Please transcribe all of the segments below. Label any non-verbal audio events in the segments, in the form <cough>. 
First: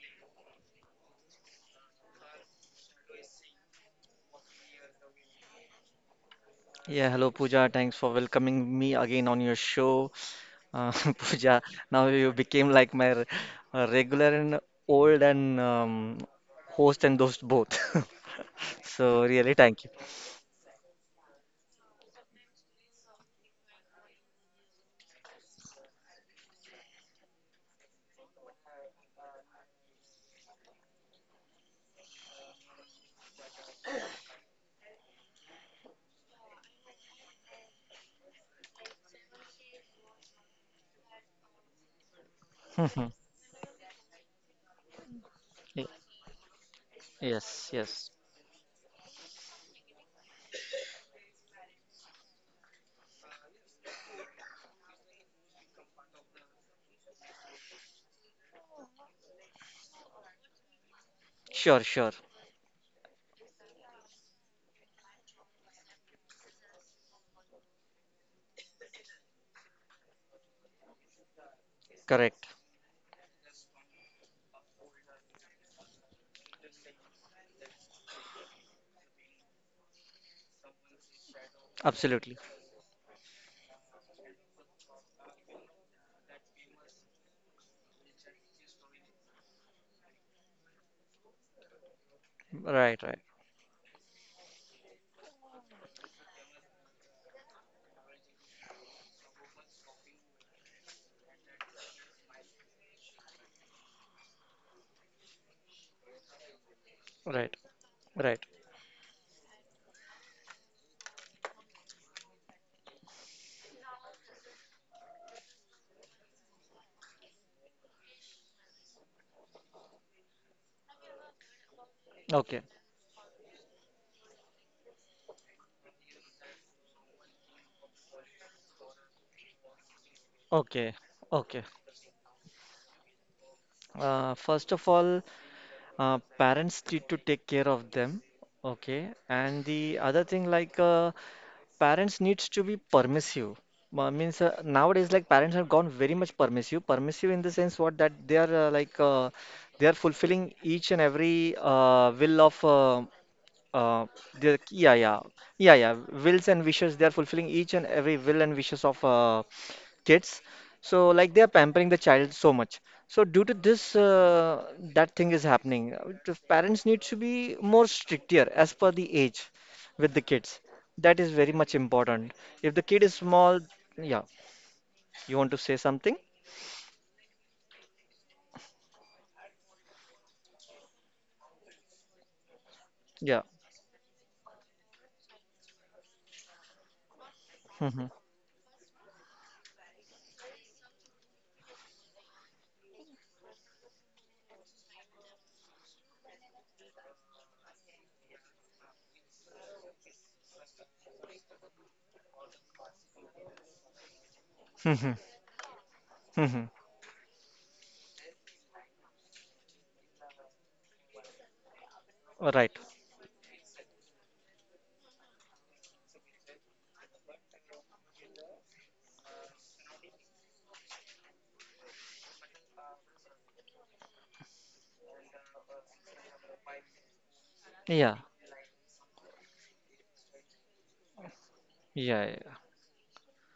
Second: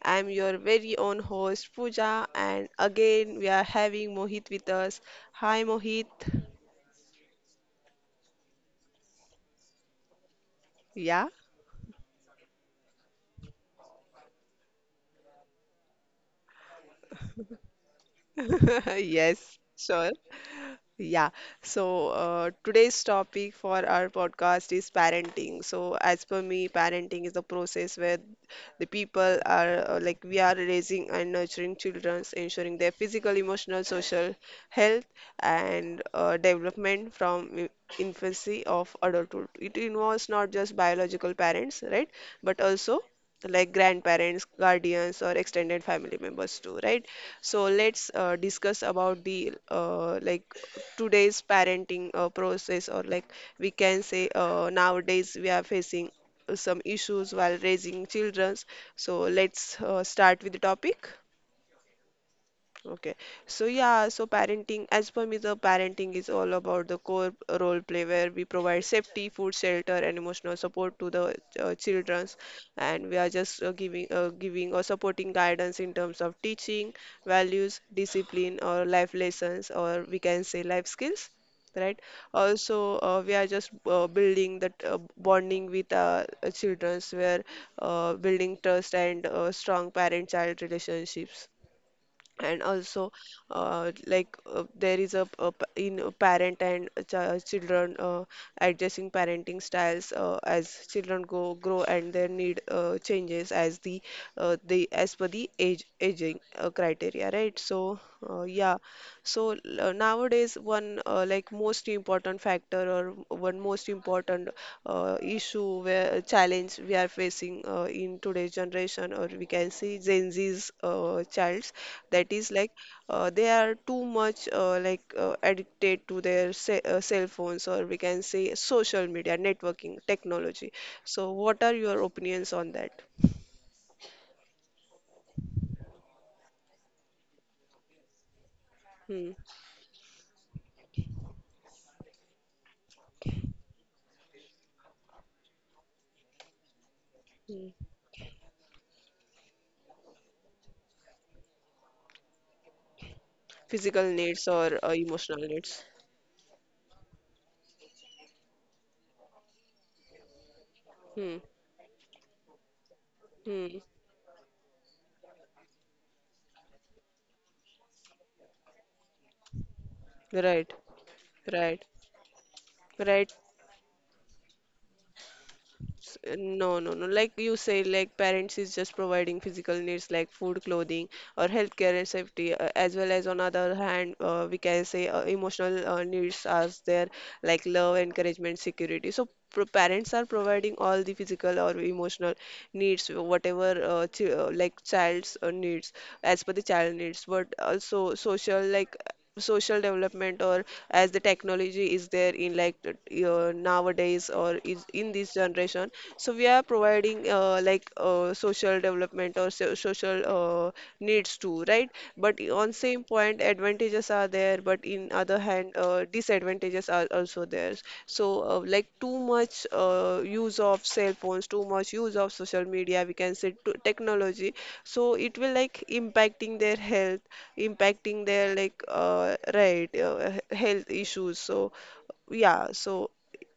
I'm your very own host Pooja and again we are having Mohit with us. Hi Mohit. Yeah, hello Pooja. Thanks for welcoming me again on your show. Uh, <laughs> Yeah? Pooja, now you became like my regular and old and host and host both. <laughs> <laughs> So really, Yes, thank you. sure. Yeah, so today's topic for our podcast is parenting. So, as per me, parenting is the process where the people are like we are raising and nurturing children, ensuring their physical, emotional, social health and development from infancy of adulthood. It involves not just biological parents, right, but <laughs> also Mhm. like grandparents, guardians, or extended Y- family members too, right? So Yes, yes. let's discuss about the today's parenting process or like we can say nowadays we are facing some issues while raising children, so let's start with the topic. Sure, sure. Okay. So yeah, so parenting, as per me, the parenting is all about the core role play where we provide safety, food, shelter, and emotional support to the childrens, Correct. and we are just giving or supporting guidance in terms of teaching, values, discipline, or life lessons, or we can say life skills. Right. Absolutely. Also, we are just building that bonding with childrens, where building trust and strong parent-child relationships, and Right, also right, there is a p- in a parent and a ch children, adjusting parenting styles as children go grow and their need changes as the as per the age aging criteria, right, right? So uh, right. yeah so nowadays one most important factor or one most important issue, where challenge we are facing in today's generation, or we can see Gen Z's childs, that is Okay, like they are too much addicted to their se cell phones, or we can say social media, networking, technology. okay, So okay. what are your opinions on that? First of all, parents need to take care of them. Okay, Hmm. and the other thing. Parents needs to be permissive. Means nowadays, like parents have gone very much permissive. Permissive in the Hmm. sense what, that they are they are fulfilling each and every will of uh, Physical needs the, or yeah, yeah, emotional yeah, needs? yeah. Wills and wishes, they are fulfilling each and every will and wishes of kids. So, like, Hmm. they are pampering the child so much. So, due to Hmm. this, that thing is happening. The parents need to be more stricter as per the age with the kids. Right. That is very much Right. important. If the kid is Right. small, yeah, you want to say something? No, no, no. Like you say, like parents is just providing physical needs like food, clothing, or healthcare and safety, as well as Yeah. on other hand, we can say emotional needs are there, like love, Mhm. encouragement, security. So pro parents are providing all the physical or emotional needs, whatever ch like child's needs, as per the child needs. But also social, like social development, or as the technology is there in like nowadays or is in Mhm. this generation, so we are Mhm. providing social development or so social needs too, right? But All right. on same point advantages are there, but in other hand disadvantages are also there. So like too much use of cell phones, too much use of social media, we can say to technology, so it will like impacting their health, Yeah. impacting their like health issues. So Yeah, yeah, yeah. yeah, so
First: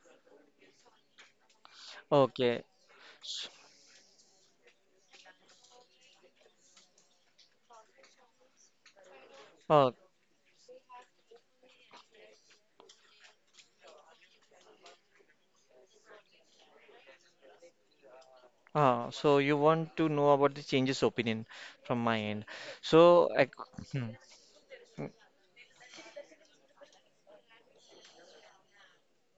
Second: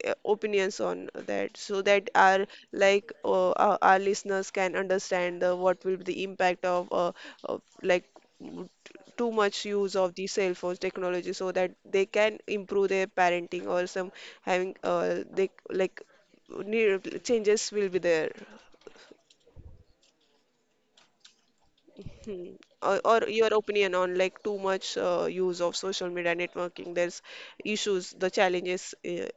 opinions on that, so that our Okay. S- our listeners can understand what will be the impact of like m- too much All use of the cell phones technology, so that they can improve their parenting, or some having they like need changes will be there. So you want to know about the changes opinion from my end. Hmm. Or So, I, your c- opinion hmm, on like too much mm, use of social media networking, there's issues, the challenges uh,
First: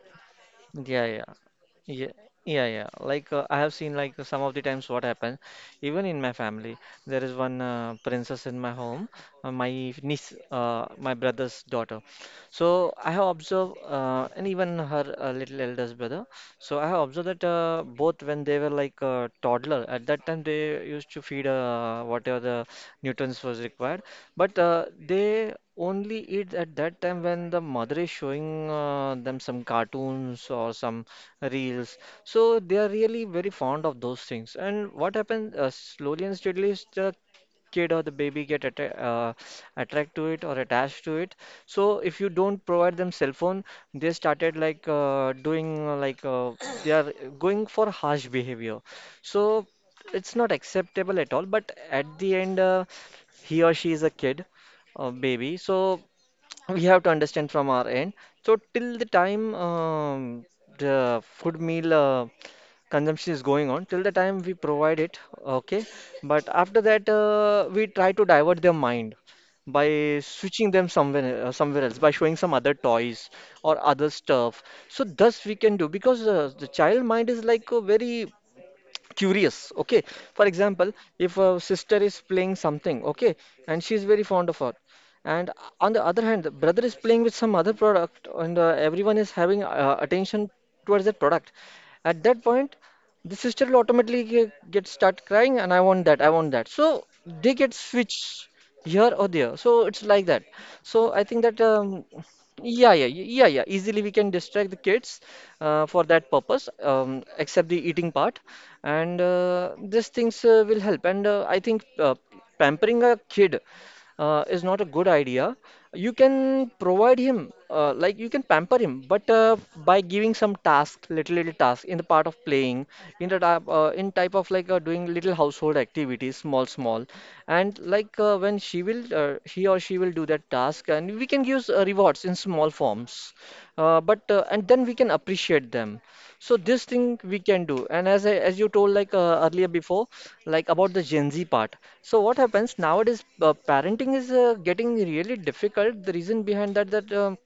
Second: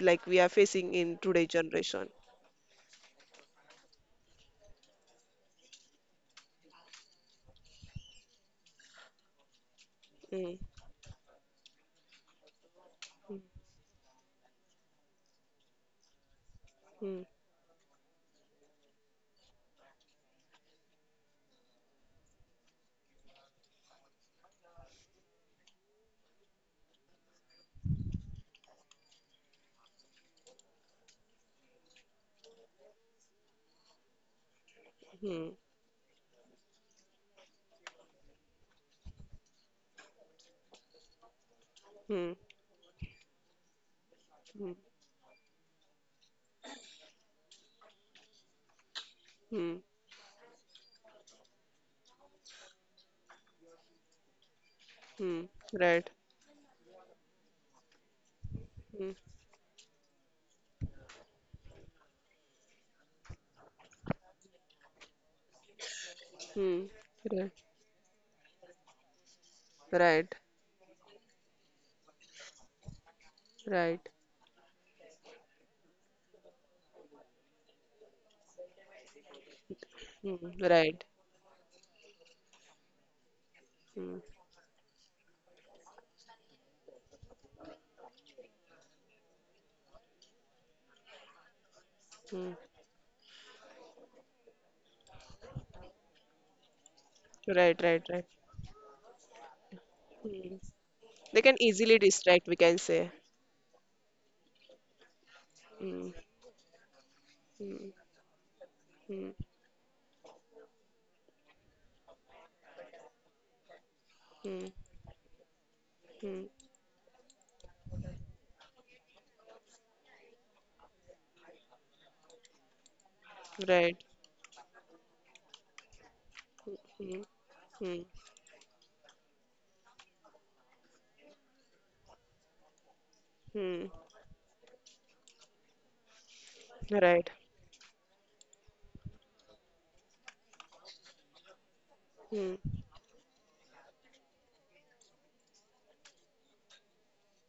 like we are facing yeah, in yeah. today generation. Yeah, yeah, yeah. Like I have seen, like, some of the times what happens. Even in my family, there is one princess in my home, my niece, Hmm. My brother's daughter. So I have observed, and even her little eldest brother. So I have Hmm. observed that both, when they were like toddler, at that time they used to feed whatever the newtons was required, but they only eat at that time when the mother is showing them some cartoons or some reels. So they are really very fond of those things. And what Hmm. happens, slowly and steadily, is the kid or the baby get atta attract to it or attached to it. So if Hmm. you don't provide them cell phone, they started Hmm. like doing like they are going for harsh behavior. So Hmm. it's not acceptable at all, but at the end, he or she is a kid, a Hmm. baby. So Right. <tsk> we have to understand from our end. So till the Hmm. time the food meal consumption is going on, till the time we provide it, okay. But after Hmm. that, Right. We try to divert their mind by Right. switching them somewhere, somewhere else, by showing some other toys or Right. other stuff. So thus we can do, because the child mind is like a very curious, okay. Hmm. For example, Right. if a sister is playing something, okay, and she's Hmm. very fond of her, and on the other hand the brother is playing with some other product and everyone is having attention towards that product, at Hmm. that point, the sister will automatically get start crying, and I want that, I want that. So they Right. get Right. Right. switched here or there. So it's like that. Hmm. So I They think can that easily distract, we can say. Easily we can distract the kids for Hmm. that purpose, except Hmm. the eating part, and Hmm. These things will help. And I think pampering a kid is Hmm. not a good idea. You Hmm. can provide him, like you can pamper him, but by giving some tasks, little little tasks in the part of playing, in the type, Right. in type of like doing little household activities, small small, Hmm. and Hmm. like when she will, he or she will do that task, and we can give rewards in small forms, Hmm. But and then we can appreciate them. So this thing Right. we can do. And as I, as you told like earlier before, like about the Gen Z part. So what Hmm. happens nowadays? Parenting is getting really difficult. The reason behind that, that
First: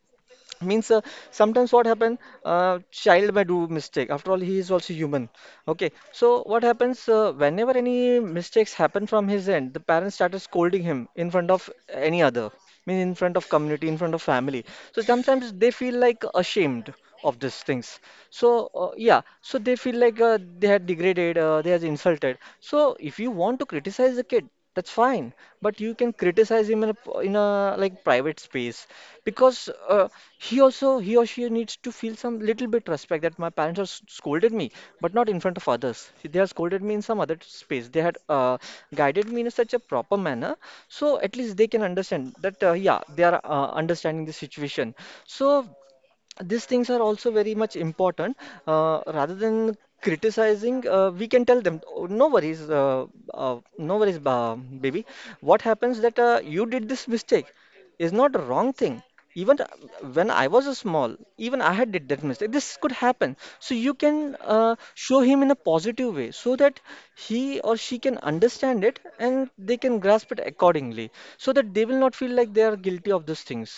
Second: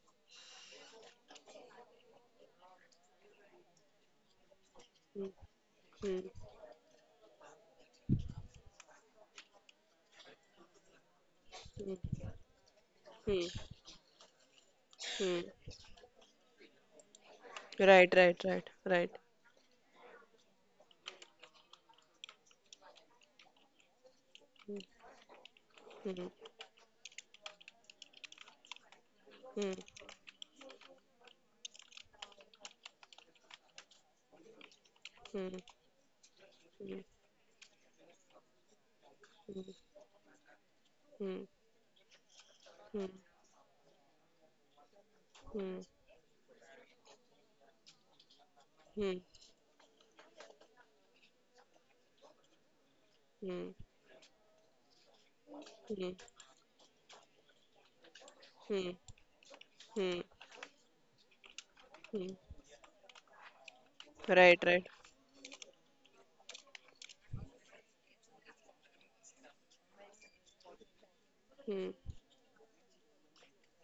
means sometimes what happen, child may do mistake, after all he is also Hmm. human, okay. Hmm. So what happens, whenever any mistakes happen from his end, the parents started scolding him in front of Hmm. any other, mean in front Hmm. of community, in front of family. So Hmm. sometimes they feel like ashamed of these things. Right. Right. So Right. Right. yeah, so they feel like they are degraded, they are insulted. So if you want to criticize the kid, that's fine, but you can Hmm. criticize him in a in a like private space, Hmm. because he also, he or she needs to feel some little bit respect, that my parents have scolded me, but not in Hmm. front of others. They have scolded me Hmm. in some other space. They had guided me in such a proper manner, so at Hmm. least they can understand that yeah, Hmm. they are understanding the situation. So Hmm. these things are also very much important. Hmm. Rather than criticizing, we can tell them, "Oh, no worries, Hmm. no worries, ba baby. What happens that you did this mistake is not a wrong Hmm. thing. Even Hmm. when I was small, even I had did Hmm. that mistake. This could happen." So you can Right. Right. show him in a positive way so that he or she can understand it and they can grasp it accordingly, so that Hmm. they will not feel like they are guilty of those things.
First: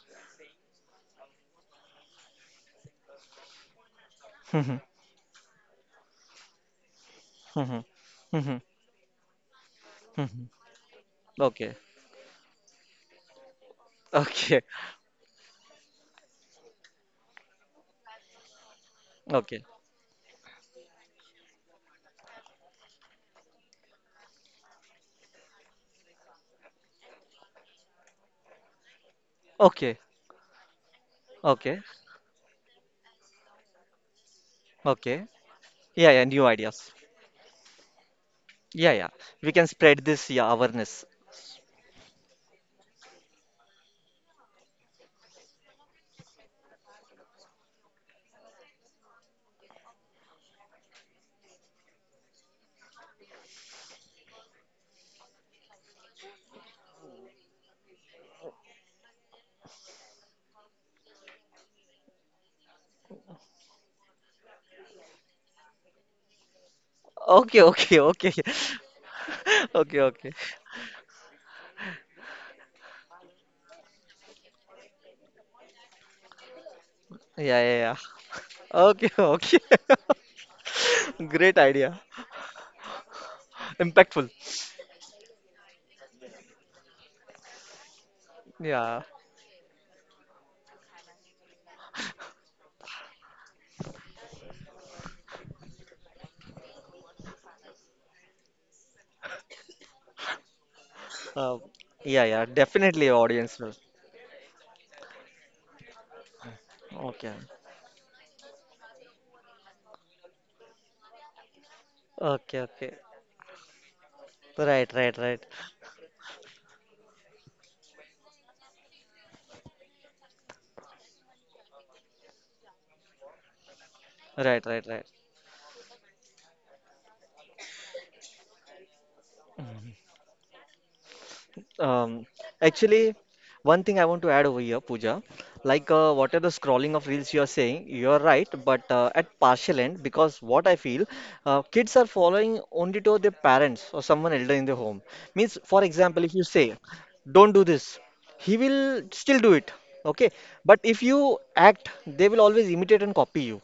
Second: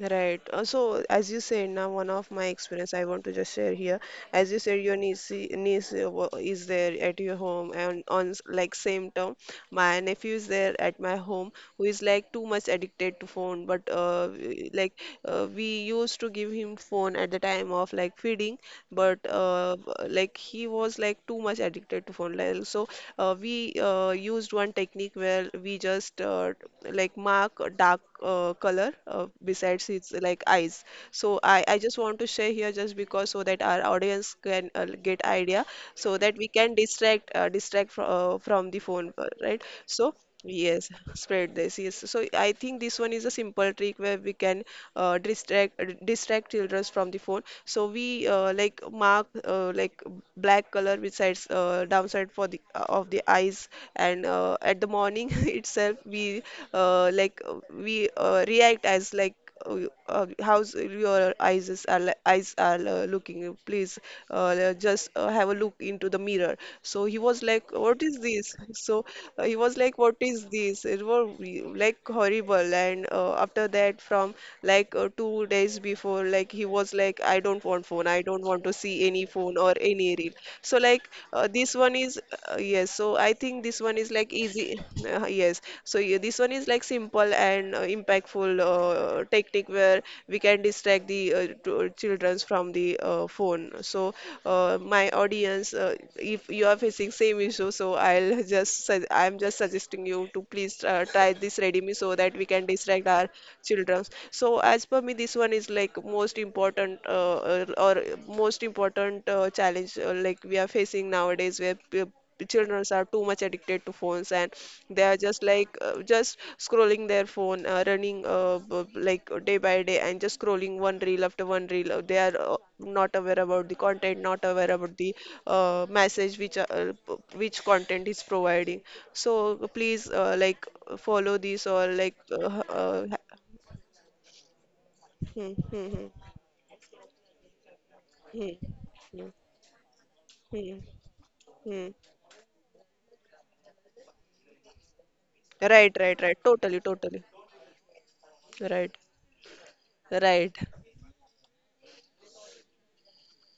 Right. So, as you said, now one of my experience I want to just share here. As you said, your niece is there at your home, and on like <laughs> same term, my nephew is Mhm. there at my home, Okay. who is like too much addicted to phone. But Okay. We used to give him phone at the time of like feeding, but Okay. Like he was like too much addicted to phone. Like, so we used one technique where we just like mark a dark color besides Okay. his like eyes. So I Okay. just want to share here just because so that our audience can get Okay. idea Yeah, so yeah, that new we can ideas. distract from the Yeah, yeah. phone, We right? can spread So this, yeah, yes, awareness. spread this. Yes, so I think this one is a simple trick where we can distract children from the phone. So we like mark black color which sides downside for the of the eyes, and at the morning <laughs> itself we react as like uh, how's your eyes is are, eyes are looking, please just have a look into the mirror. So he Okay, was like, okay, what okay. is <laughs> this? <laughs> So he was Okay, like, okay. what is this? It was like horrible, and after that from like 2 days before, like he was like, I Yeah, don't yeah, want yeah. phone, I don't want to see Okay, <laughs> any phone okay. or any reel. So like <laughs> Great this one idea. is yes, so I think this one is Impactful. like easy. Yes. So yeah, this one is like simple and impactful Yeah. Technique where we can distract the children from the phone. So my audience, if you are facing same issue, so I'm just suggesting you to please try this Uh, ready me so that yeah, we yeah. can distract Definitely our audience will. children. So as per me, this one is like most important uh, Okay. or or most important challenge like we are facing nowadays, where the Okay, children okay. are too much addicted to phones, and Right, they are right, just right. like just scrolling their phone, running b- b- like day by day, and just scrolling one reel after one reel. They are not aware about the content, not Right, aware right, about right. the message which which content is providing. So please follow this, or like Um, actually, one thing I want to add over here, Pooja, hmm, like hmm, hmm, whatever the scrolling of reels you are saying, you are right, hmm, but hmm, at partial end, because what I hmm, feel, kids hmm. are following only to their parents or someone elder in the home. Means, for Right, example, right, if you right, say, totally, totally. "Don't do this," he will Right, still do it. Okay, right. but if you act, they will always imitate and copy you.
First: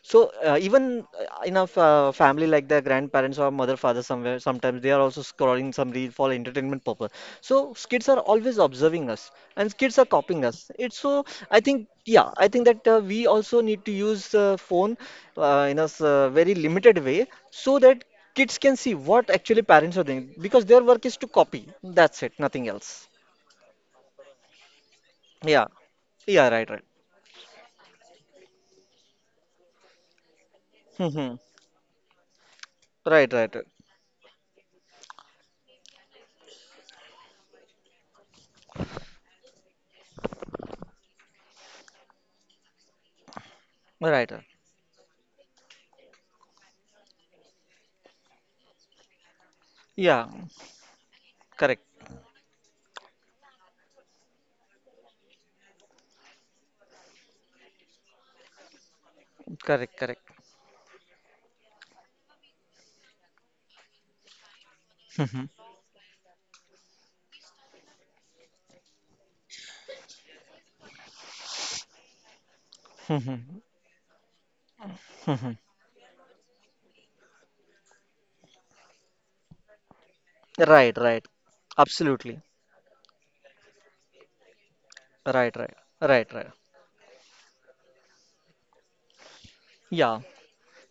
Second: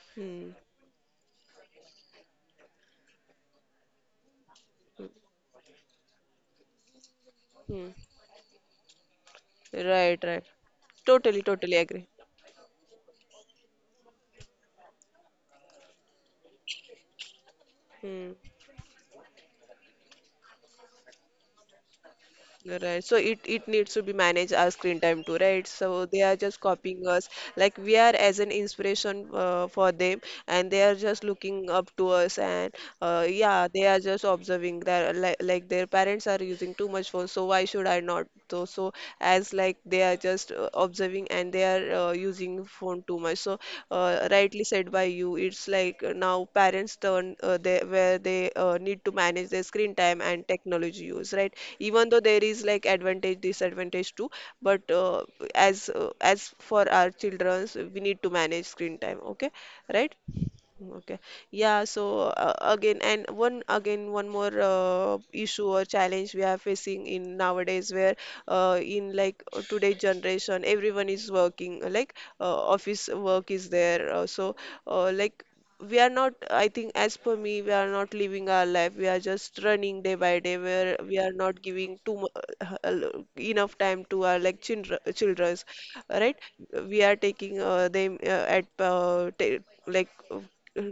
So Hmm. even in a family, like their grandparents or mother father somewhere, sometimes they are also scrolling some reel for entertainment purpose. So Hmm. kids are always observing us, and kids Right, are right. copying us. It's Totally, so totally I agree. think, yeah, I think that we also need to use phone in a very limited way, so that Hmm. kids can see what actually parents are doing, because their work is to copy. That's it, nothing Right. So else. it needs to be managed our screen time too, right? Yeah, So they are just yeah, right, copying right. us. Like we are as an inspiration for them, and they are Hmm, just hmm. looking up to us. And Right, yeah, right, right, they are just observing that like their parents are using too much phone, so why should I not? So so as like they are just observing and they are using phone too much. So right. Right. rightly said by you, it's like now parents turn, they, where they need to manage their screen time Yeah, and technology use, right? correct, Even though there is like advantage, disadvantage too, but as for our childrens we need to manage screen time, okay, correct, right. correct. Okay. Yeah, so again, one more Mhm, issue or challenge we are facing in nowadays, where in today's generation, everyone is working, like office work mhm, is there. So, like mhm. we are not, I think as per me, we are not living our life, we are just running day by day, where Right, we right. are not giving Absolutely. Enough time to our Right, children's, right, right, right? right. We are taking them at ta- like Yeah,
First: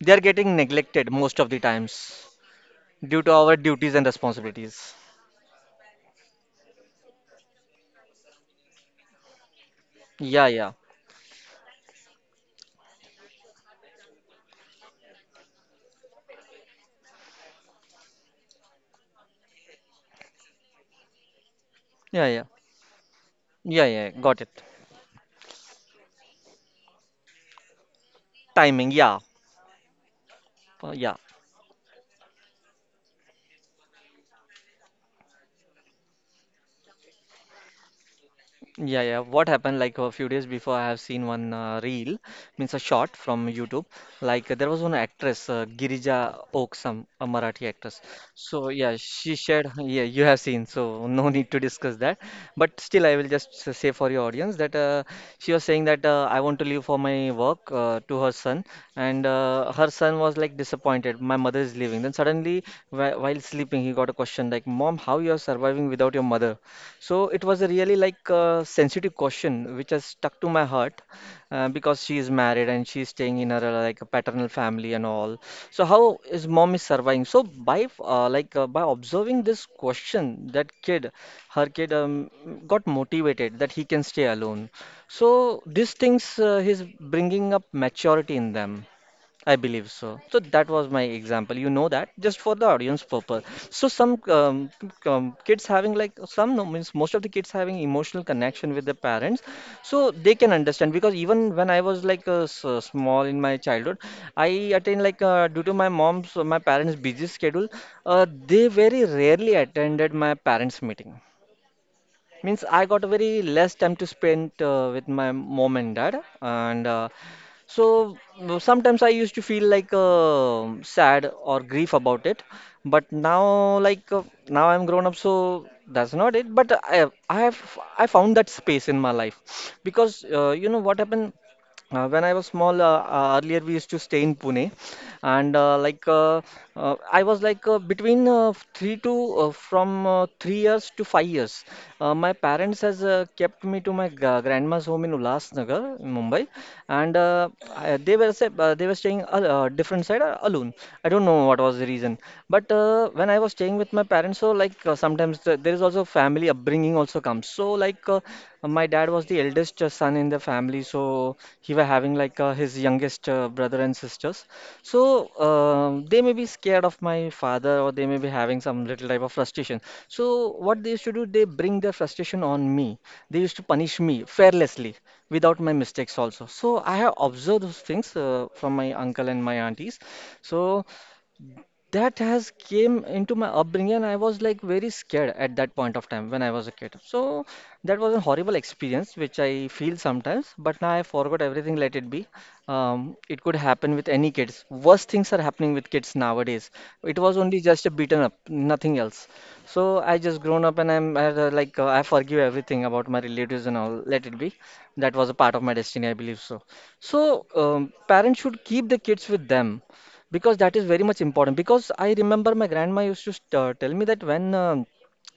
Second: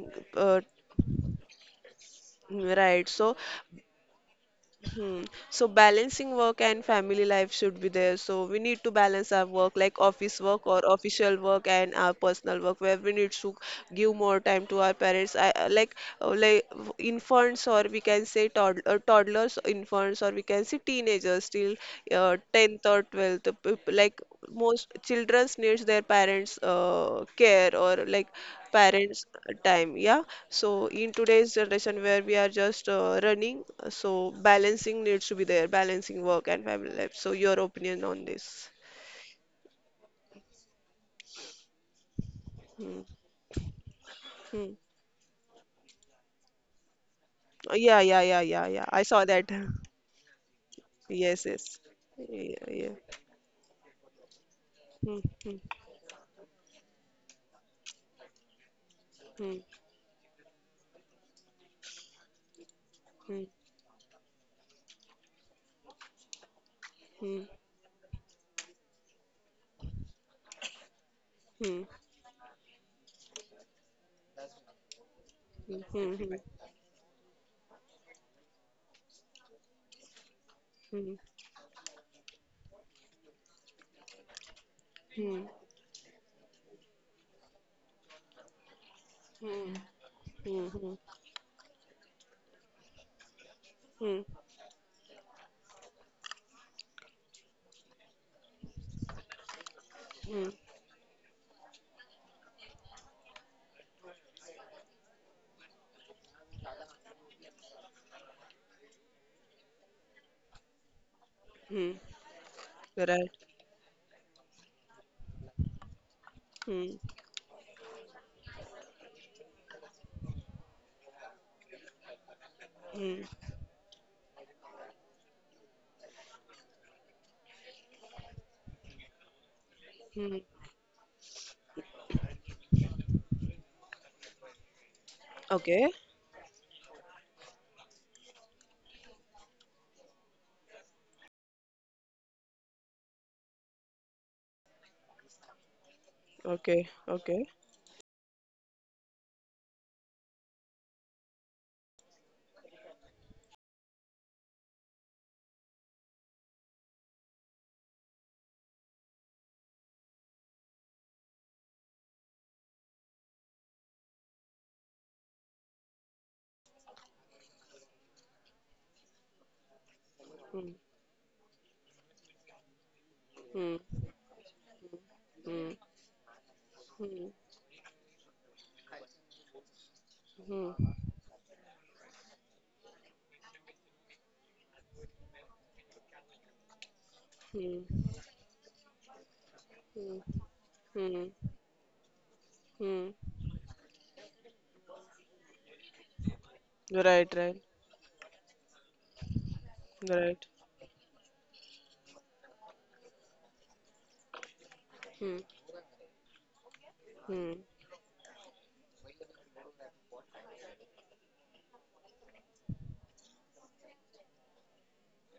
they are getting uh, neglected most of the times right due to so. our duties and responsibilities. Hmm. So balancing work and family life should be there. So we need to balance our work, like office Yeah, work yeah, or official work, and our personal work, where we need to give more time to our parents. I, like infants, or we can say toddlers, infants, or we can say teenagers, till yeah, yeah, 10th or 12th. Yeah, yeah. Like Got it. most childrens needs their parents' care or like Timing, yeah. parents time, yeah. So in Yeah. today's generation where we are just running, so balancing needs to be there, balancing work and family life. So your opinion on this? Yeah, yeah. What happened like a few days before, I have seen one reel, means a Hmm. short from YouTube. Like there Hmm. was one actress, Girija Oksam, a Marathi Oh, actress. yeah yeah yeah yeah So yeah, yeah, I saw she that. shared. <laughs> Yeah, you have seen, so no Yes, need to yes, discuss that. yeah, But yeah. still, I will just say for your audience that Hmm. she Hmm. was saying that I want to leave for my work to her son, and Hmm. Her son was like disappointed. My mother is leaving. Then suddenly, while Hmm. sleeping, he got a question like, "Mom, how you are surviving without your mother?" So Hmm. it was a really like sensitive question, which has stuck to my heart Hmm. because she is married and she's staying in her like a paternal family and all. Hmm. So how Hmm. is mom is surviving? So by by observing this question, that kid, Hmm. her kid got motivated that he can stay alone. Hmm. Hmm. So these things he's bringing up maturity in them. I believe so. So that Hmm. was my example, you know that, just for the audience purpose. So some Hmm. Kids having like some no, means most of the kids having emotional connection with their parents, so they Hmm. can understand. Because even when I was like small in my childhood, I attend like due to my mom's my parents' busy schedule, uh, they very rarely attended my parents' meeting. Hmm. Hmm. Means I got Right. very less time to spend with my mom and dad, and Hmm. So sometimes I used to feel like sad or grief about it. But Hmm. now, like now I'm grown up, so that's not it. But I found that space in my life because Hmm. You know what happened when I was small. Earlier we used to stay in Pune, and uh, Okay. like uh, uh, I was like between three to from 3 years to 5 years. My parents has kept me to my grandma's home in Ulhasnagar, in Mumbai, Okay. and Okay. I, they were sa- they were staying a different side alone. I don't know what was the reason, but when I was staying with my parents, so like sometimes there is also family upbringing also comes. So my dad was the eldest son in the family, so he was having like his youngest brother and sisters. So they may be scared of my father, or they may be having some little type of frustration. So Hmm. what they used to do, they bring their frustration on me. They used to Hmm. punish me fearlessly without Hmm. my mistakes also. So I have Hmm. observed those things from my uncle and my aunties. Hmm. So that has came into my upbringing, and I was like very scared at that point of time when I was a kid. So Hmm. that was a horrible experience which I feel Hmm. sometimes, but now I Hmm. forgot everything. Let it be. Hmm. It could happen with any kids. Worst things are happening with kids nowadays. Right. It was Right. only just a beaten up, nothing else. So I Right. just grown up, and I'm like I forgive everything about my relatives and all. Let it be. That Hmm. was a part of my destiny, I believe. So so Hmm. Parents should keep the kids with them, because that is very much important. Because I remember my grandma used to tell me that when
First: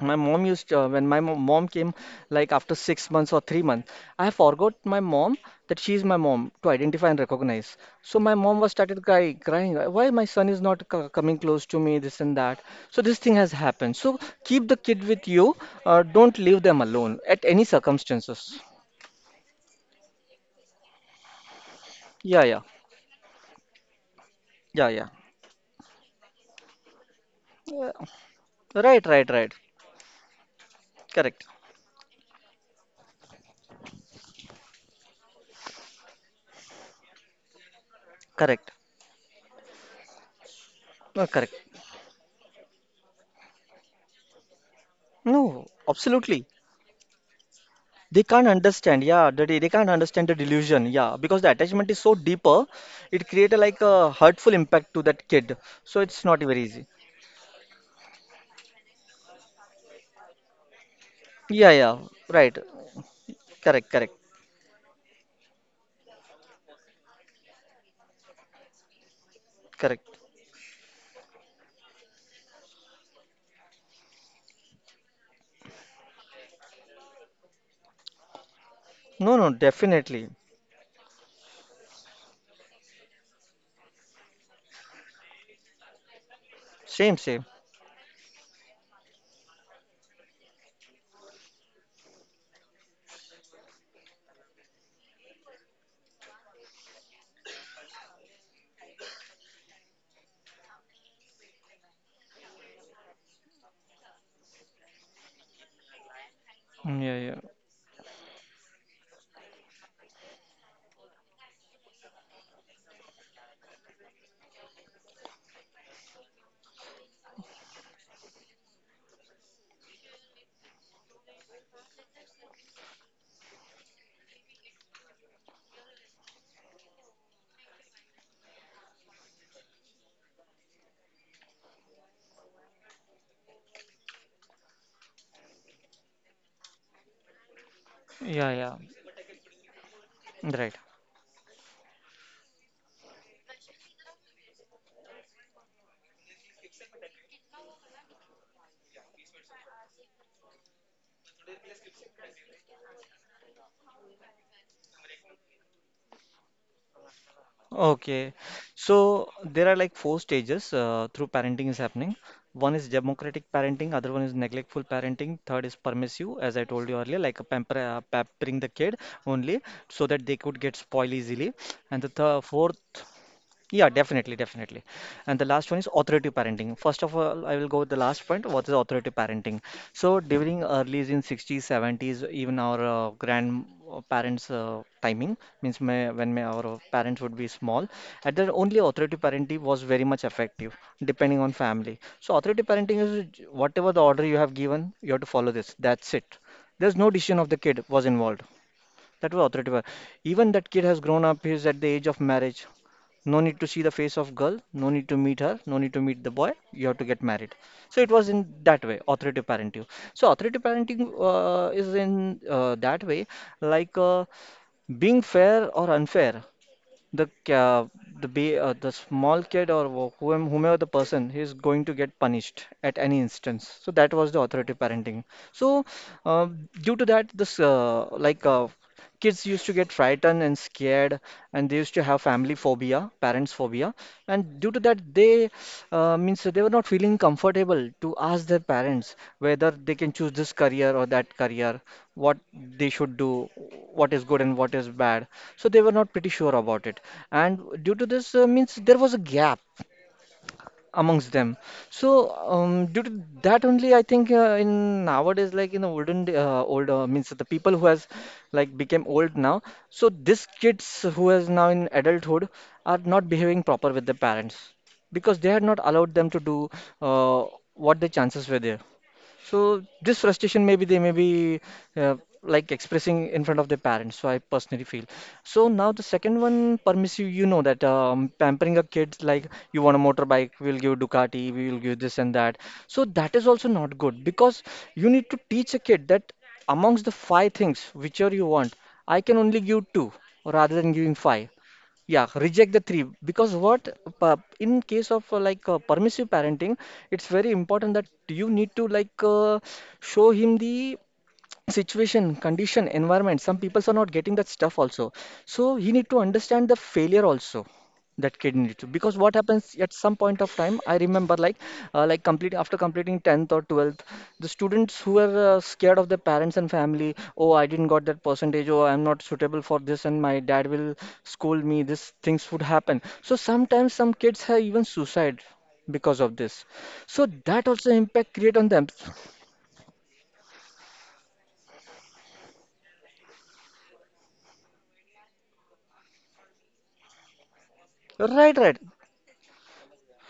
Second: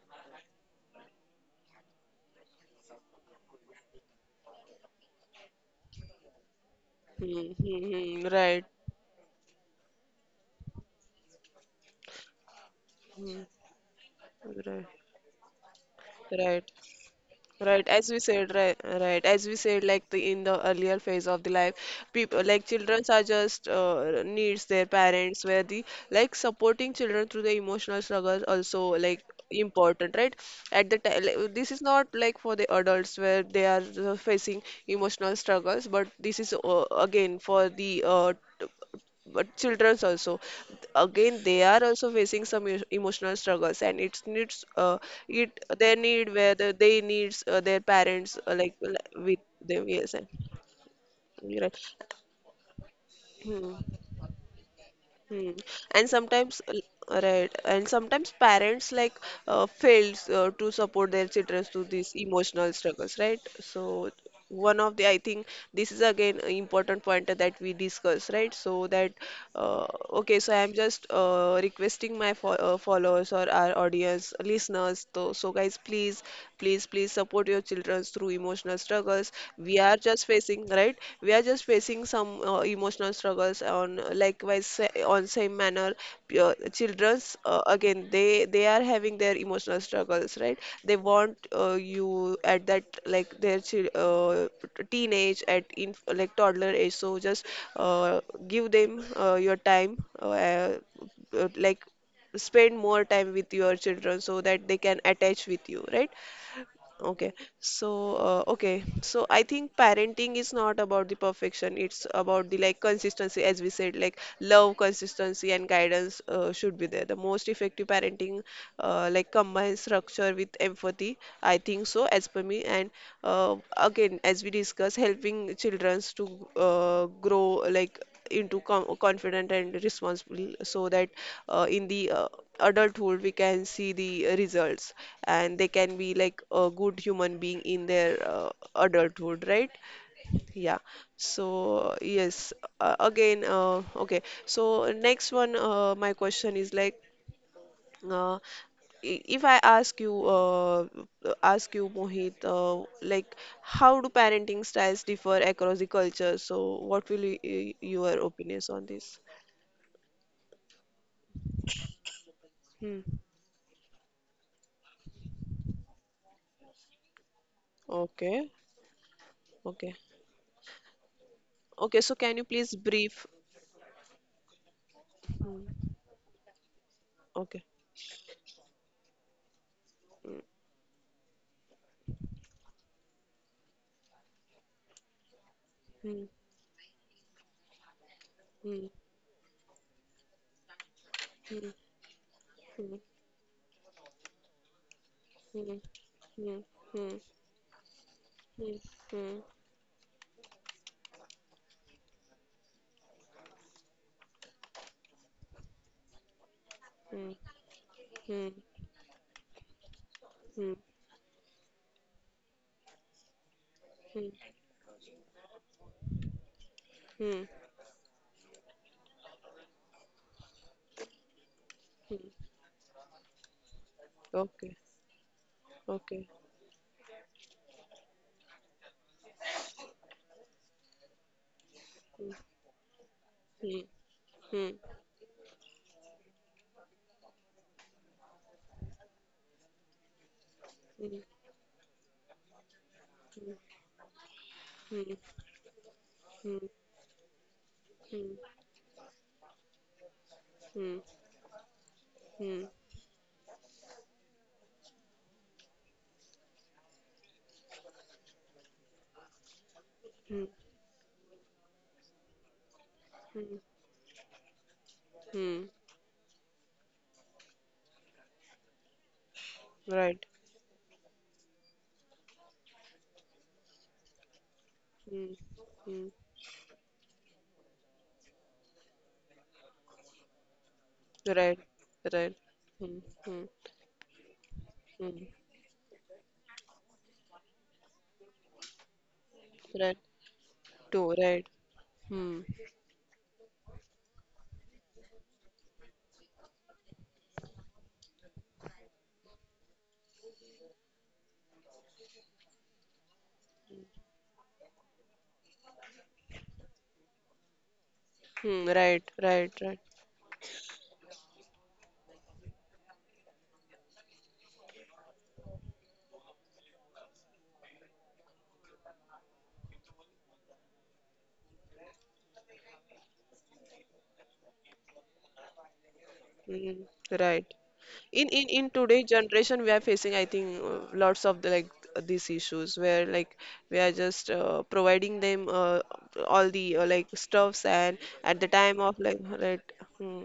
my mom used when my mom came like after 6 months or 3 months, I forgot my mom, that she is my mom, to identify and Hmm. recognize. Hmm. So Hmm. my mom Right. was started crying. Why my son is not coming close to me? This and that." So this Hmm. thing has happened. So keep the Right. kid with you. Don't Right. leave them alone at any Right, as we circumstances. said, right, right, as we said, like the earlier phase of the life, Yeah, people yeah, like children are just needs yeah, their yeah. parents, where the like supporting children through the Yeah. emotional struggles also Right, like right, right. important, right? At the time, Correct, like, this is not like for the adults where they are facing emotional struggles, but this is again for the correct, but childrens also again correct. they are also facing some emotional struggles and it needs it No, their need absolutely. where they needs their They parents can't like understand. Yeah, they, with they they can't them, yes, understand and the delusion. Yeah, because the you're attachment is right. so deeper, it create a Hmm. like a hurtful impact to that kid. Hmm. So And it's not very sometimes, easy. Right, and sometimes parents like fails to support their children Yeah, through yeah, these right. emotional struggles, right? Correct, So correct, one of the, I think this is again an important point that we discuss, right? So that, correct. okay, so I'm just requesting my fo followers or our audience, listeners, so, so guys, please, please, please support your children through emotional struggles. No, no, We are just definitely. facing, right? We are just facing some emotional struggles on likewise on same manner. Same, Children's same. Again they are having their emotional struggles, right? They want you at that like their teenage at in like toddler age. So just uh, give them your time, uh, like spend more time with your children so that they can attach with you, right? Yeah, Okay, yeah, so okay, so I think parenting is not about the perfection. It's about the like consistency, as we said, like love, consistency, and guidance should be there. The most effective parenting, like combines structure with empathy. I think so, as per me. And again, as we discuss, helping children to grow like into confident and responsible so that in the adulthood we can see the results and they can be like a good human being in their yeah, yeah. adulthood, right? Right. Yeah, so yes, again, okay, so next one, my question is like, uh, if I ask you, Mohit, like, how do parenting styles differ across the culture? So, what will you, your Okay, opinions on this? so there are like four stages through parenting is happening. One is Hmm. democratic parenting, other one is neglectful parenting, third is permissive, as I told you earlier, like a pampering Okay. the kid only, Okay. so that they could get spoiled easily. And the Okay. So th can you fourth. please brief? Yeah, definitely, definitely. And the last one is Hmm. authoritative parenting. First of all, I will Okay. go with the last point. What is authoritative parenting? So Hmm. during early in 60s, 70s, even our grandparents' timing, means Hmm. Our parents would be small, at their only Hmm. authoritative parenting was very much effective, depending on family. So authoritative parenting Hmm. is, whatever the order you have given, you have to follow this. Hmm. That's it. Hmm. There's no Hmm. decision of the kid was involved. Hmm. That was Hmm. authority figure. Even that kid has grown up, he's at the age of marriage. No need to see the face of girl, no need to meet her, no need to meet the boy. You have to get Hmm. Hmm. married. So it was in Hmm. that way, authoritative parenting. So authoritative parenting is in that way, like uh, Hmm. Hmm. being fair or unfair. The Hmm. ca- uh, the ba- The small kid, or whomever the person, he is going to get Hmm. punished at any instance. So that was the authoritative Okay. parenting. So Okay. uh, due to that, this like kids used to get frightened and scared, and they used to have Hmm. family phobia, parents phobia, Hmm. and due to Hmm. that, they means they were not feeling comfortable to ask their parents whether they can choose this career or Hmm. that career, what they should do, what is good and what is Hmm. bad. So they were not pretty sure Hmm. about it, and due to Hmm. this means there was a gap Hmm. amongst them. So Hmm. Due to that only, I think in nowadays, like in the olden day, old means the people who has like became old now. So these Hmm. kids who is now in adulthood are not behaving Hmm. proper with their parents, because they had not Hmm. allowed them to do uh, what the chances were there. So this Right. frustration maybe they may be uh, like expressing in front of their parents. So I personally feel. Hmm. So now the Hmm. second one, permissive, you know that, pampering a kid, like you want a motorbike, we'll give Ducati, Right. we'll give this and Right. that. So Hmm. that is Hmm. also not good, because you Hmm. need to teach a kid that amongst the five things whichever you want, I can only give Right. two, rather than giving Two. five. Right. Yeah, Hmm. reject the three, because in case of permissive parenting, it's very important that you need to show him the situation, condition, environment. Some people are not getting that stuff also. So he need to understand the failure also. That kid Hmm, need to, right, because what right, happens right. at some point of time, I remember like complete after completing 10th or 12th, the students who were scared of their parents and family, oh I didn't got that percentage, oh I'm not suitable for this, and my dad will scold me. These things would happen. So sometimes some kids have even suicide because of this. Mm, So right. that also impact In create in on in them. today's generation, we are facing, I think, lots of the, like these issues where like we are just providing them all the like stuffs, and at the Right, right. time of like right, hmm,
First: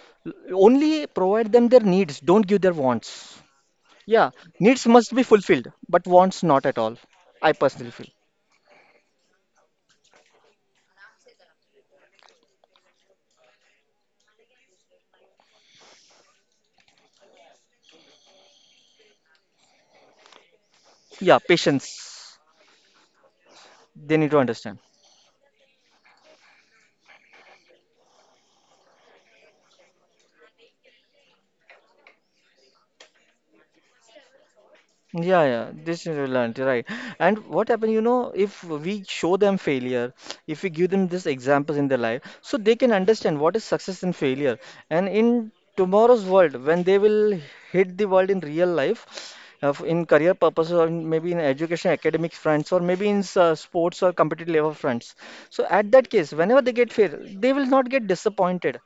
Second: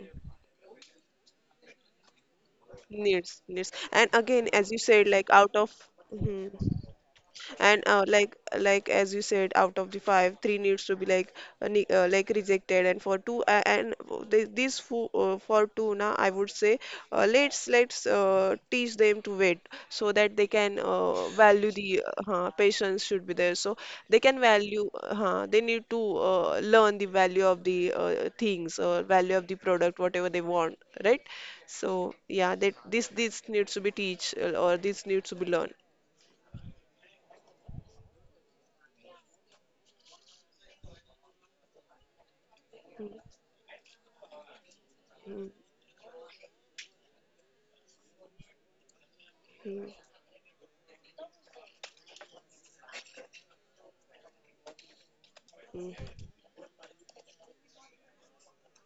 Only provide them their needs, don't give their wants. needs, needs, and Yeah, again as you needs said must be like out of fulfilled, but wants hmm, not at all. I and personally feel. Like as you said out of the five three needs to be like like rejected, and for two and these fo for two now I would say, let's teach them to wait so that they can Yeah, value the patience. Patience should be there, so they They can need to understand. value huh, they need to learn the value of the things or value of the product whatever they want, right? So yeah, that this needs to be teach or this needs to be Yeah, learned. yeah, this is relevant, right? And what happen, if we show them failure, if we give them this examples in their life, so they can understand what is success and failure. And Mm, in tomorrow's world, when they will hit the world in real life, mm. in career purposes, or maybe in education, academic fronts, or maybe in sports or competitive level fronts. So at Hmm, that case, whenever they get fail, they will not get disappointed.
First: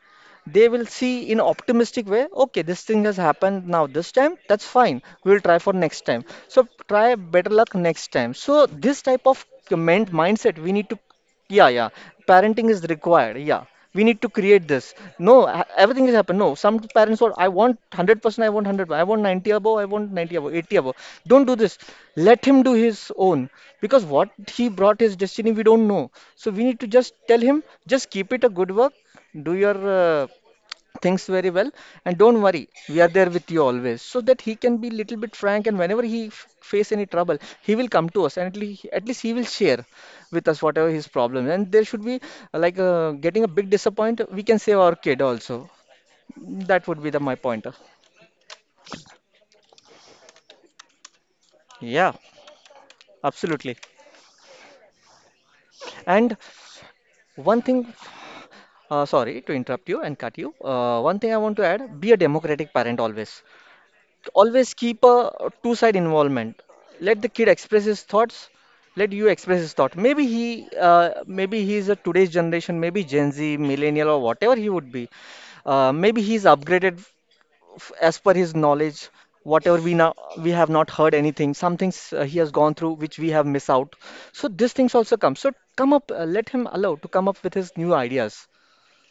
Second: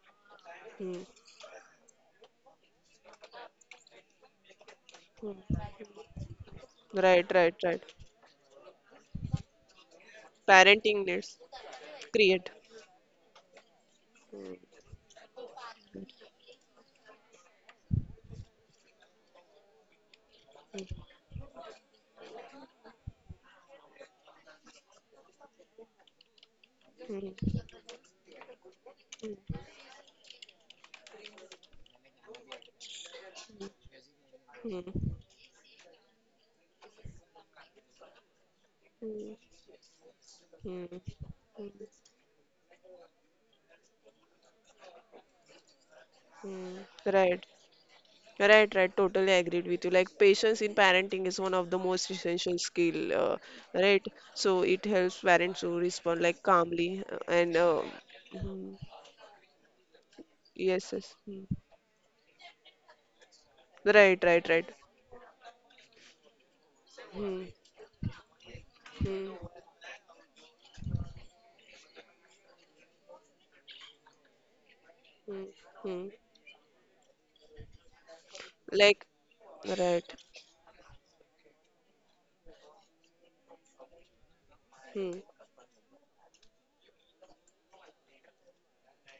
They will hmm, see in optimistic way, okay, this thing has happened now this time, that's fine, we will try hmm. for next time. So try Right, better right, luck right. next time. So this type of comment mindset we need to. Parenting needs Yeah, yeah, create. parenting is required. Yeah, we need to Hmm, create this. No, everything has happened. No, some parents want, I want 100%, I want 100, I want 90 above, I want 90 above, 80 above. Don't do this, let him do his own. Because what he brought his destiny, we don't know. So we need to just tell him, hmm, just keep it a good work, do your things very well, and don't worry, we are there with you always, so that he can be hmm, little bit frank, and whenever he face any trouble, he will come to us, and at least he hmm, will share with us whatever his hmm, problem. And there should be getting a big disappoint, we can save our kid also. hmm. That would be the my Right, pointer. right, right. Totally agreed with you. Like patience in parenting is one of the Yeah, most essential skill, absolutely. right? So it helps parents to respond And like calmly and one thing hmm, sorry to interrupt you and cut you. yes, yes. One thing I Hmm. want to add, be a democratic parent always, Right, right, right. always keep a two side involvement. Let the Hmm, kid express his thoughts, let you hmm, express his thought. Maybe he maybe he is a today's generation, maybe gen Z, millennial, or whatever he would be, hmm, hmm. maybe he's upgraded as per his Like, knowledge. Whatever we right. now, we have not heard anything, some things he has gone through which we have missed out. So these things Hmm. also come. So come up, let him allow to come up with his new ideas.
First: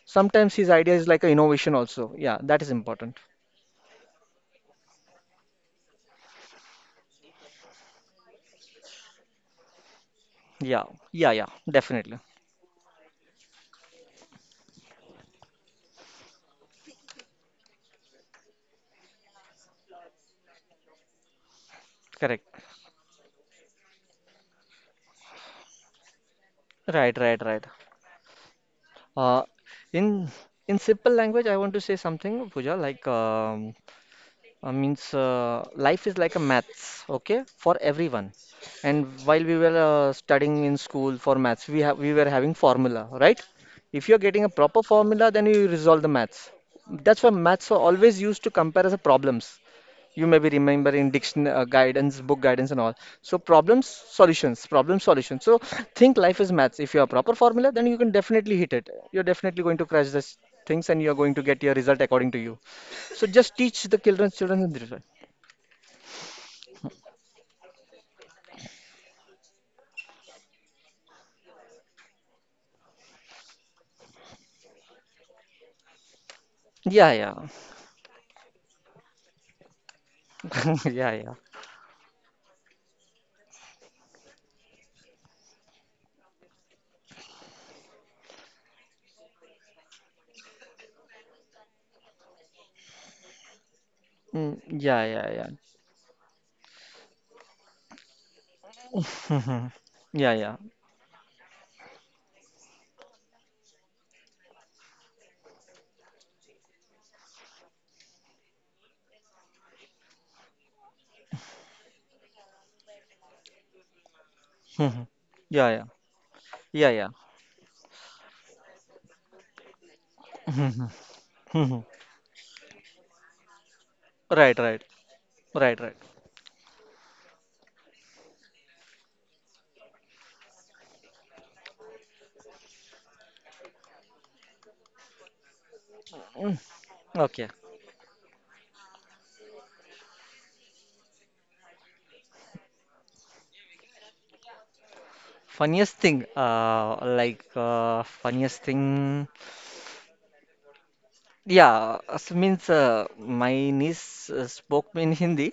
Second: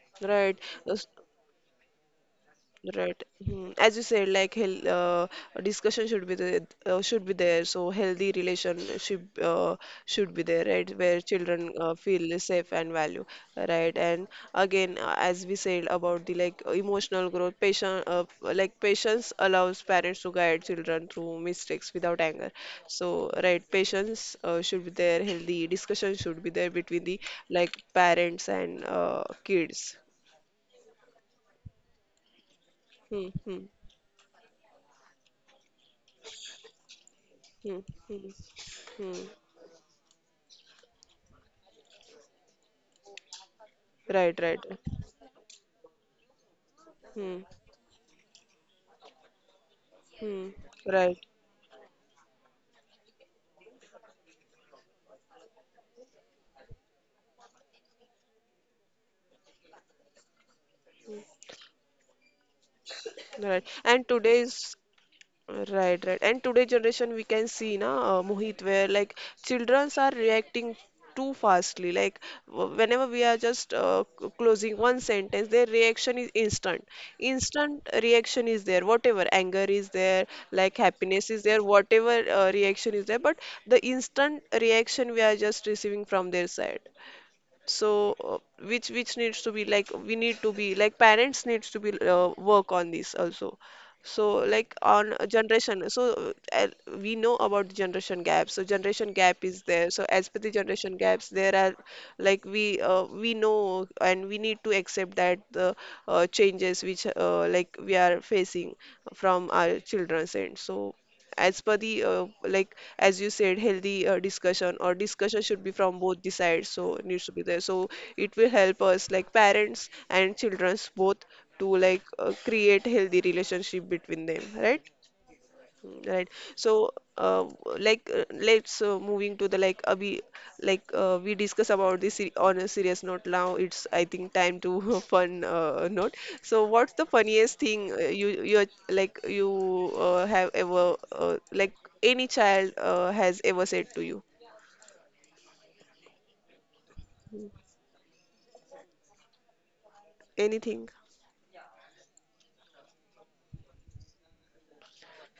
Sometimes Right. his idea Those- is like an innovation also. Yeah, that is important. Right. Hmm. As you said, like health, discussion should be there, should be there. So healthy relationship should be there, Yeah, right? Where yeah, yeah, children definitely, feel safe and value, right? And again, as we said about the like emotional growth, patient, like patience allows parents to guide children through mistakes without anger. correct. So right, patience should be there. Healthy discussion should be there between Right, the right, right. like parents and Uh, kids. in in simple language, I want to say something, Pooja. Like, Hmm. Hmm. Means Life is like a maths, okay, Hmm. for Hmm. everyone. And Hmm. while we were studying in school for maths, we were having formula, right? If you're Right, getting a right. proper formula, then you resolve the maths. That's why Hmm. maths are always used to compare as a problems. You may Hmm. be Right, remembering diction guidance book, guidance and all. So problems solutions, problem solutions. So think life is maths. If you have proper formula, then you can definitely hit it. You're definitely going to crash this things, and you're going to get your result according to you. So right. just And teach the children today's children in this way. right, right. And today generation we can see na Mohit, where like childrens are reacting too fastly. Like whenever we are just closing one sentence, their reaction is instant. Yeah, yeah. Instant reaction is there. Whatever anger is there, <laughs> like Yeah, yeah. happiness is there, whatever reaction is there. But the instant reaction we are just receiving from their side. So, which needs to be like, we need to be like parents needs to be work on this also. So Mm, like yeah, on a yeah, yeah. generation, so we know about the generation gap. So generation <laughs> gap is Mhm. there. So as Yeah, per the yeah. generation gaps, there are like we we know and we need to accept that the changes which like we are facing from our children's end. So as per the like as you said healthy discussion <laughs> or Mhm. discussion should be Yeah, yeah, from both the sides, yeah, so it yeah. needs to be there, so it will help us like parents and <laughs> children's Mhm. both to Mhm. like create healthy relationship between them, Right, right? right, right, right. Mm. Right. So, uh, like, let's moving to the like, we like we discuss about this on a serious note. Now it's, I think, time to <laughs> fun note. Mm, So, what's the okay. funniest thing you you like you have ever like any child has ever said to you? Funniest thing, Mm. Funniest thing, Anything? yeah. So means my niece spoke in Hindi.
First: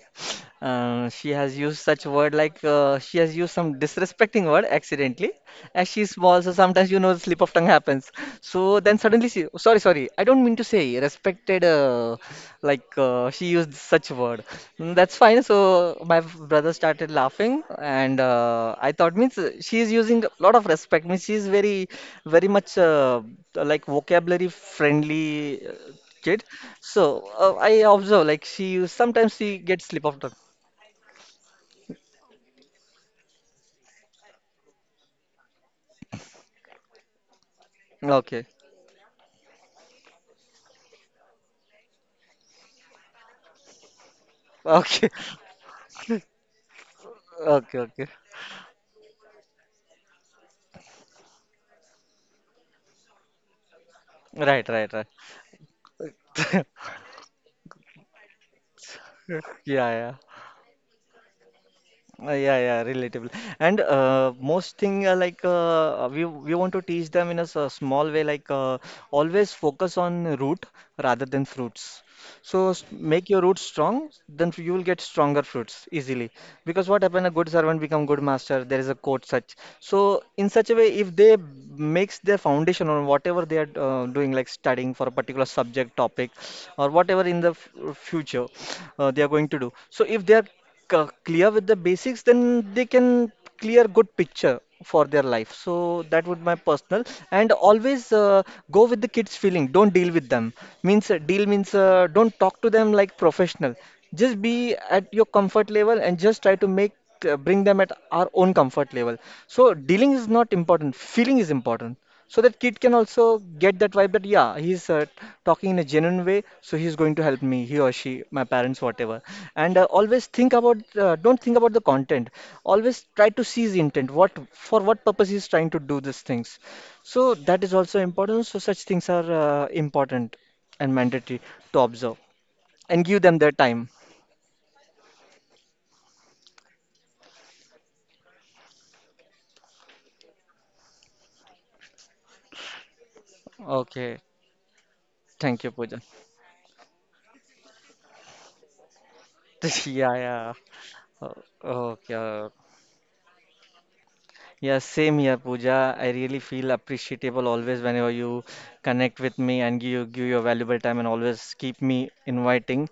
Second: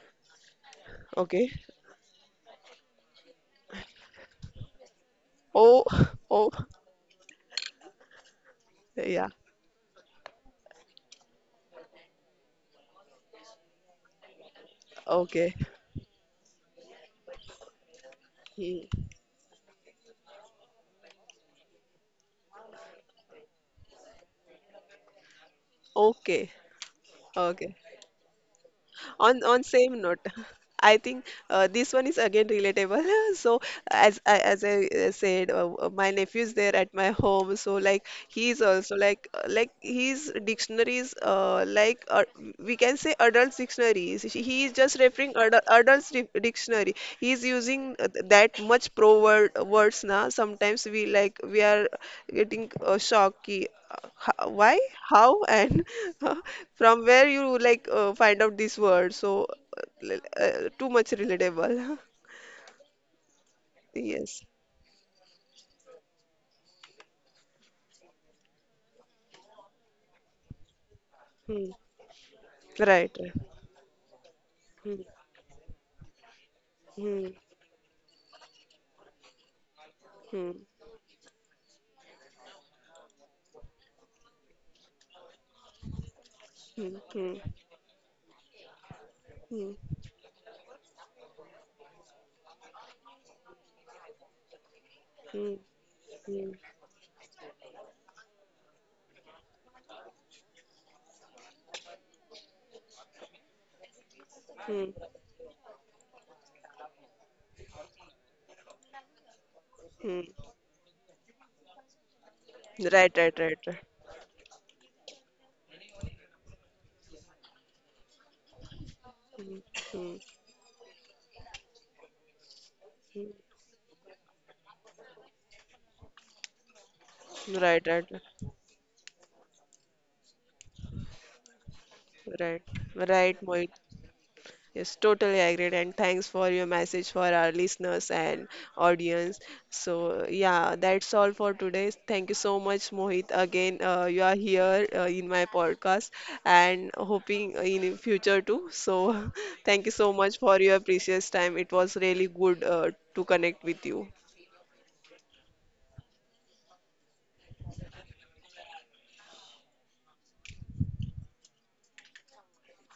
She Okay. has used such word, like, she has used some disrespecting word accidentally. Oh, As <laughs> she's small, oh, so sometimes, you know, slip of tongue happens. So then yeah. suddenly she, sorry, sorry, I don't mean to say, respected, she used such word. Mm, that's fine. Okay. So my brother started laughing, and Hmm. I thought, means she is using a lot of respect. Means she is very, very much like vocabulary friendly Okay. kid. So Okay. I observe like she on sometimes on she gets same slip note, of tongue. <laughs> I think this one is again relatable. <laughs> So as as I said, my nephew is there at my home, so like Okay, he's also like his dictionaries, like, we can say adult dictionaries, he is just okay, referring adults dictionary. He's <laughs> okay, using okay. That much pro word, words. Now sometimes we like we are getting shocked ki, Right, why, right, right. how, and <laughs> <laughs> from where you like find out this word. So Yeah, uh, yeah. Too much relatable. Yeah, yeah, relatable. And <laughs> Yes. most thing, we want to teach them in a small way, always focus on root rather than Hmm. fruits. So Right, right. make your roots strong, then you will Hmm. get stronger fruits easily. Because what Hmm. happened, a good servant become good master. There is a quote such. So Hmm. in such a way, if they makes their foundation on whatever they are doing, like studying for a particular subject, topic, Hmm. or whatever Hmm. in the f future they are going to Hmm. do. So if they are clear with the basics, then they can clear good picture for their Hmm. life. So that Hmm. would my personal. And always go with the kids feeling, don't deal with them, means deal means don't talk to them like professional, just be Hmm. at your comfort level, and just try to make bring them at our own comfort level. So dealing Hmm. is not important, feeling is important. So that kid can Right, right, also right, right. get that vibe that, yeah, he's talking in a genuine way, so he's going to help me, he or she, my parents, whatever. Hmm. And Hmm. always think about don't think about the content, always Hmm. try to see his intent, what for what purpose he's trying to do these things. So that is Right, right. also important. So such things are important and mandatory to observe, Right, and give right, them their Mohit. time. Yes, totally agreed. And thanks for your message for our listeners and audience. So, yeah, that's all for today. Thank you so much, Mohit. Again, you Okay, are here in my thank you, Pooja. podcast and hoping in future too. So, <laughs> thank you <laughs> so Yeah, much for yeah. your precious O- time. It was really Okay. good to connect with you. Yeah, same here, Pooja. I really feel appreciable always whenever you connect with me and give your valuable time, and always keep me inviting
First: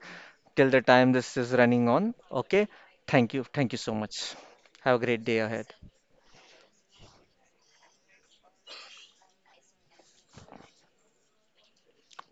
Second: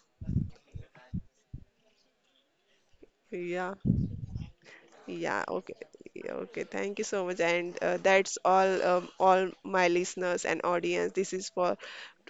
till the time this is running on. Okay. Thank you. Thank Yeah, you so much. Have a great day yeah, ahead. okay. Yeah, okay, thank you so much. And that's all, all my listeners and audience. This is for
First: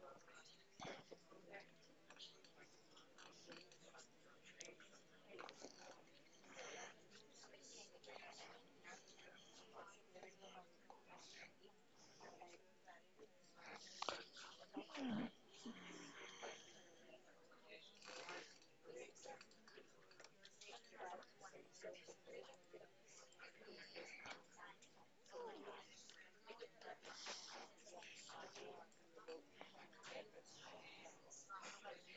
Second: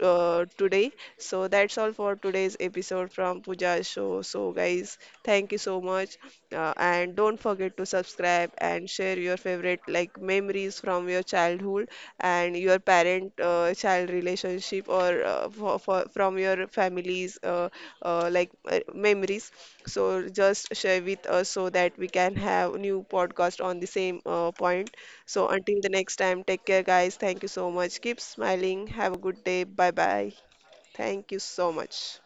today. So that's all for today's episode from Pooja show. So guys, thank you so much. And don't forget to subscribe and share your favorite like memories from your childhood and your parent child relationship or from your family's like memories. So just share with us so that we can have new podcast on the same point. So until the next time, take care, guys. Thank you so much. Keep smiling. Have a good day. Bye bye. Thank you so much.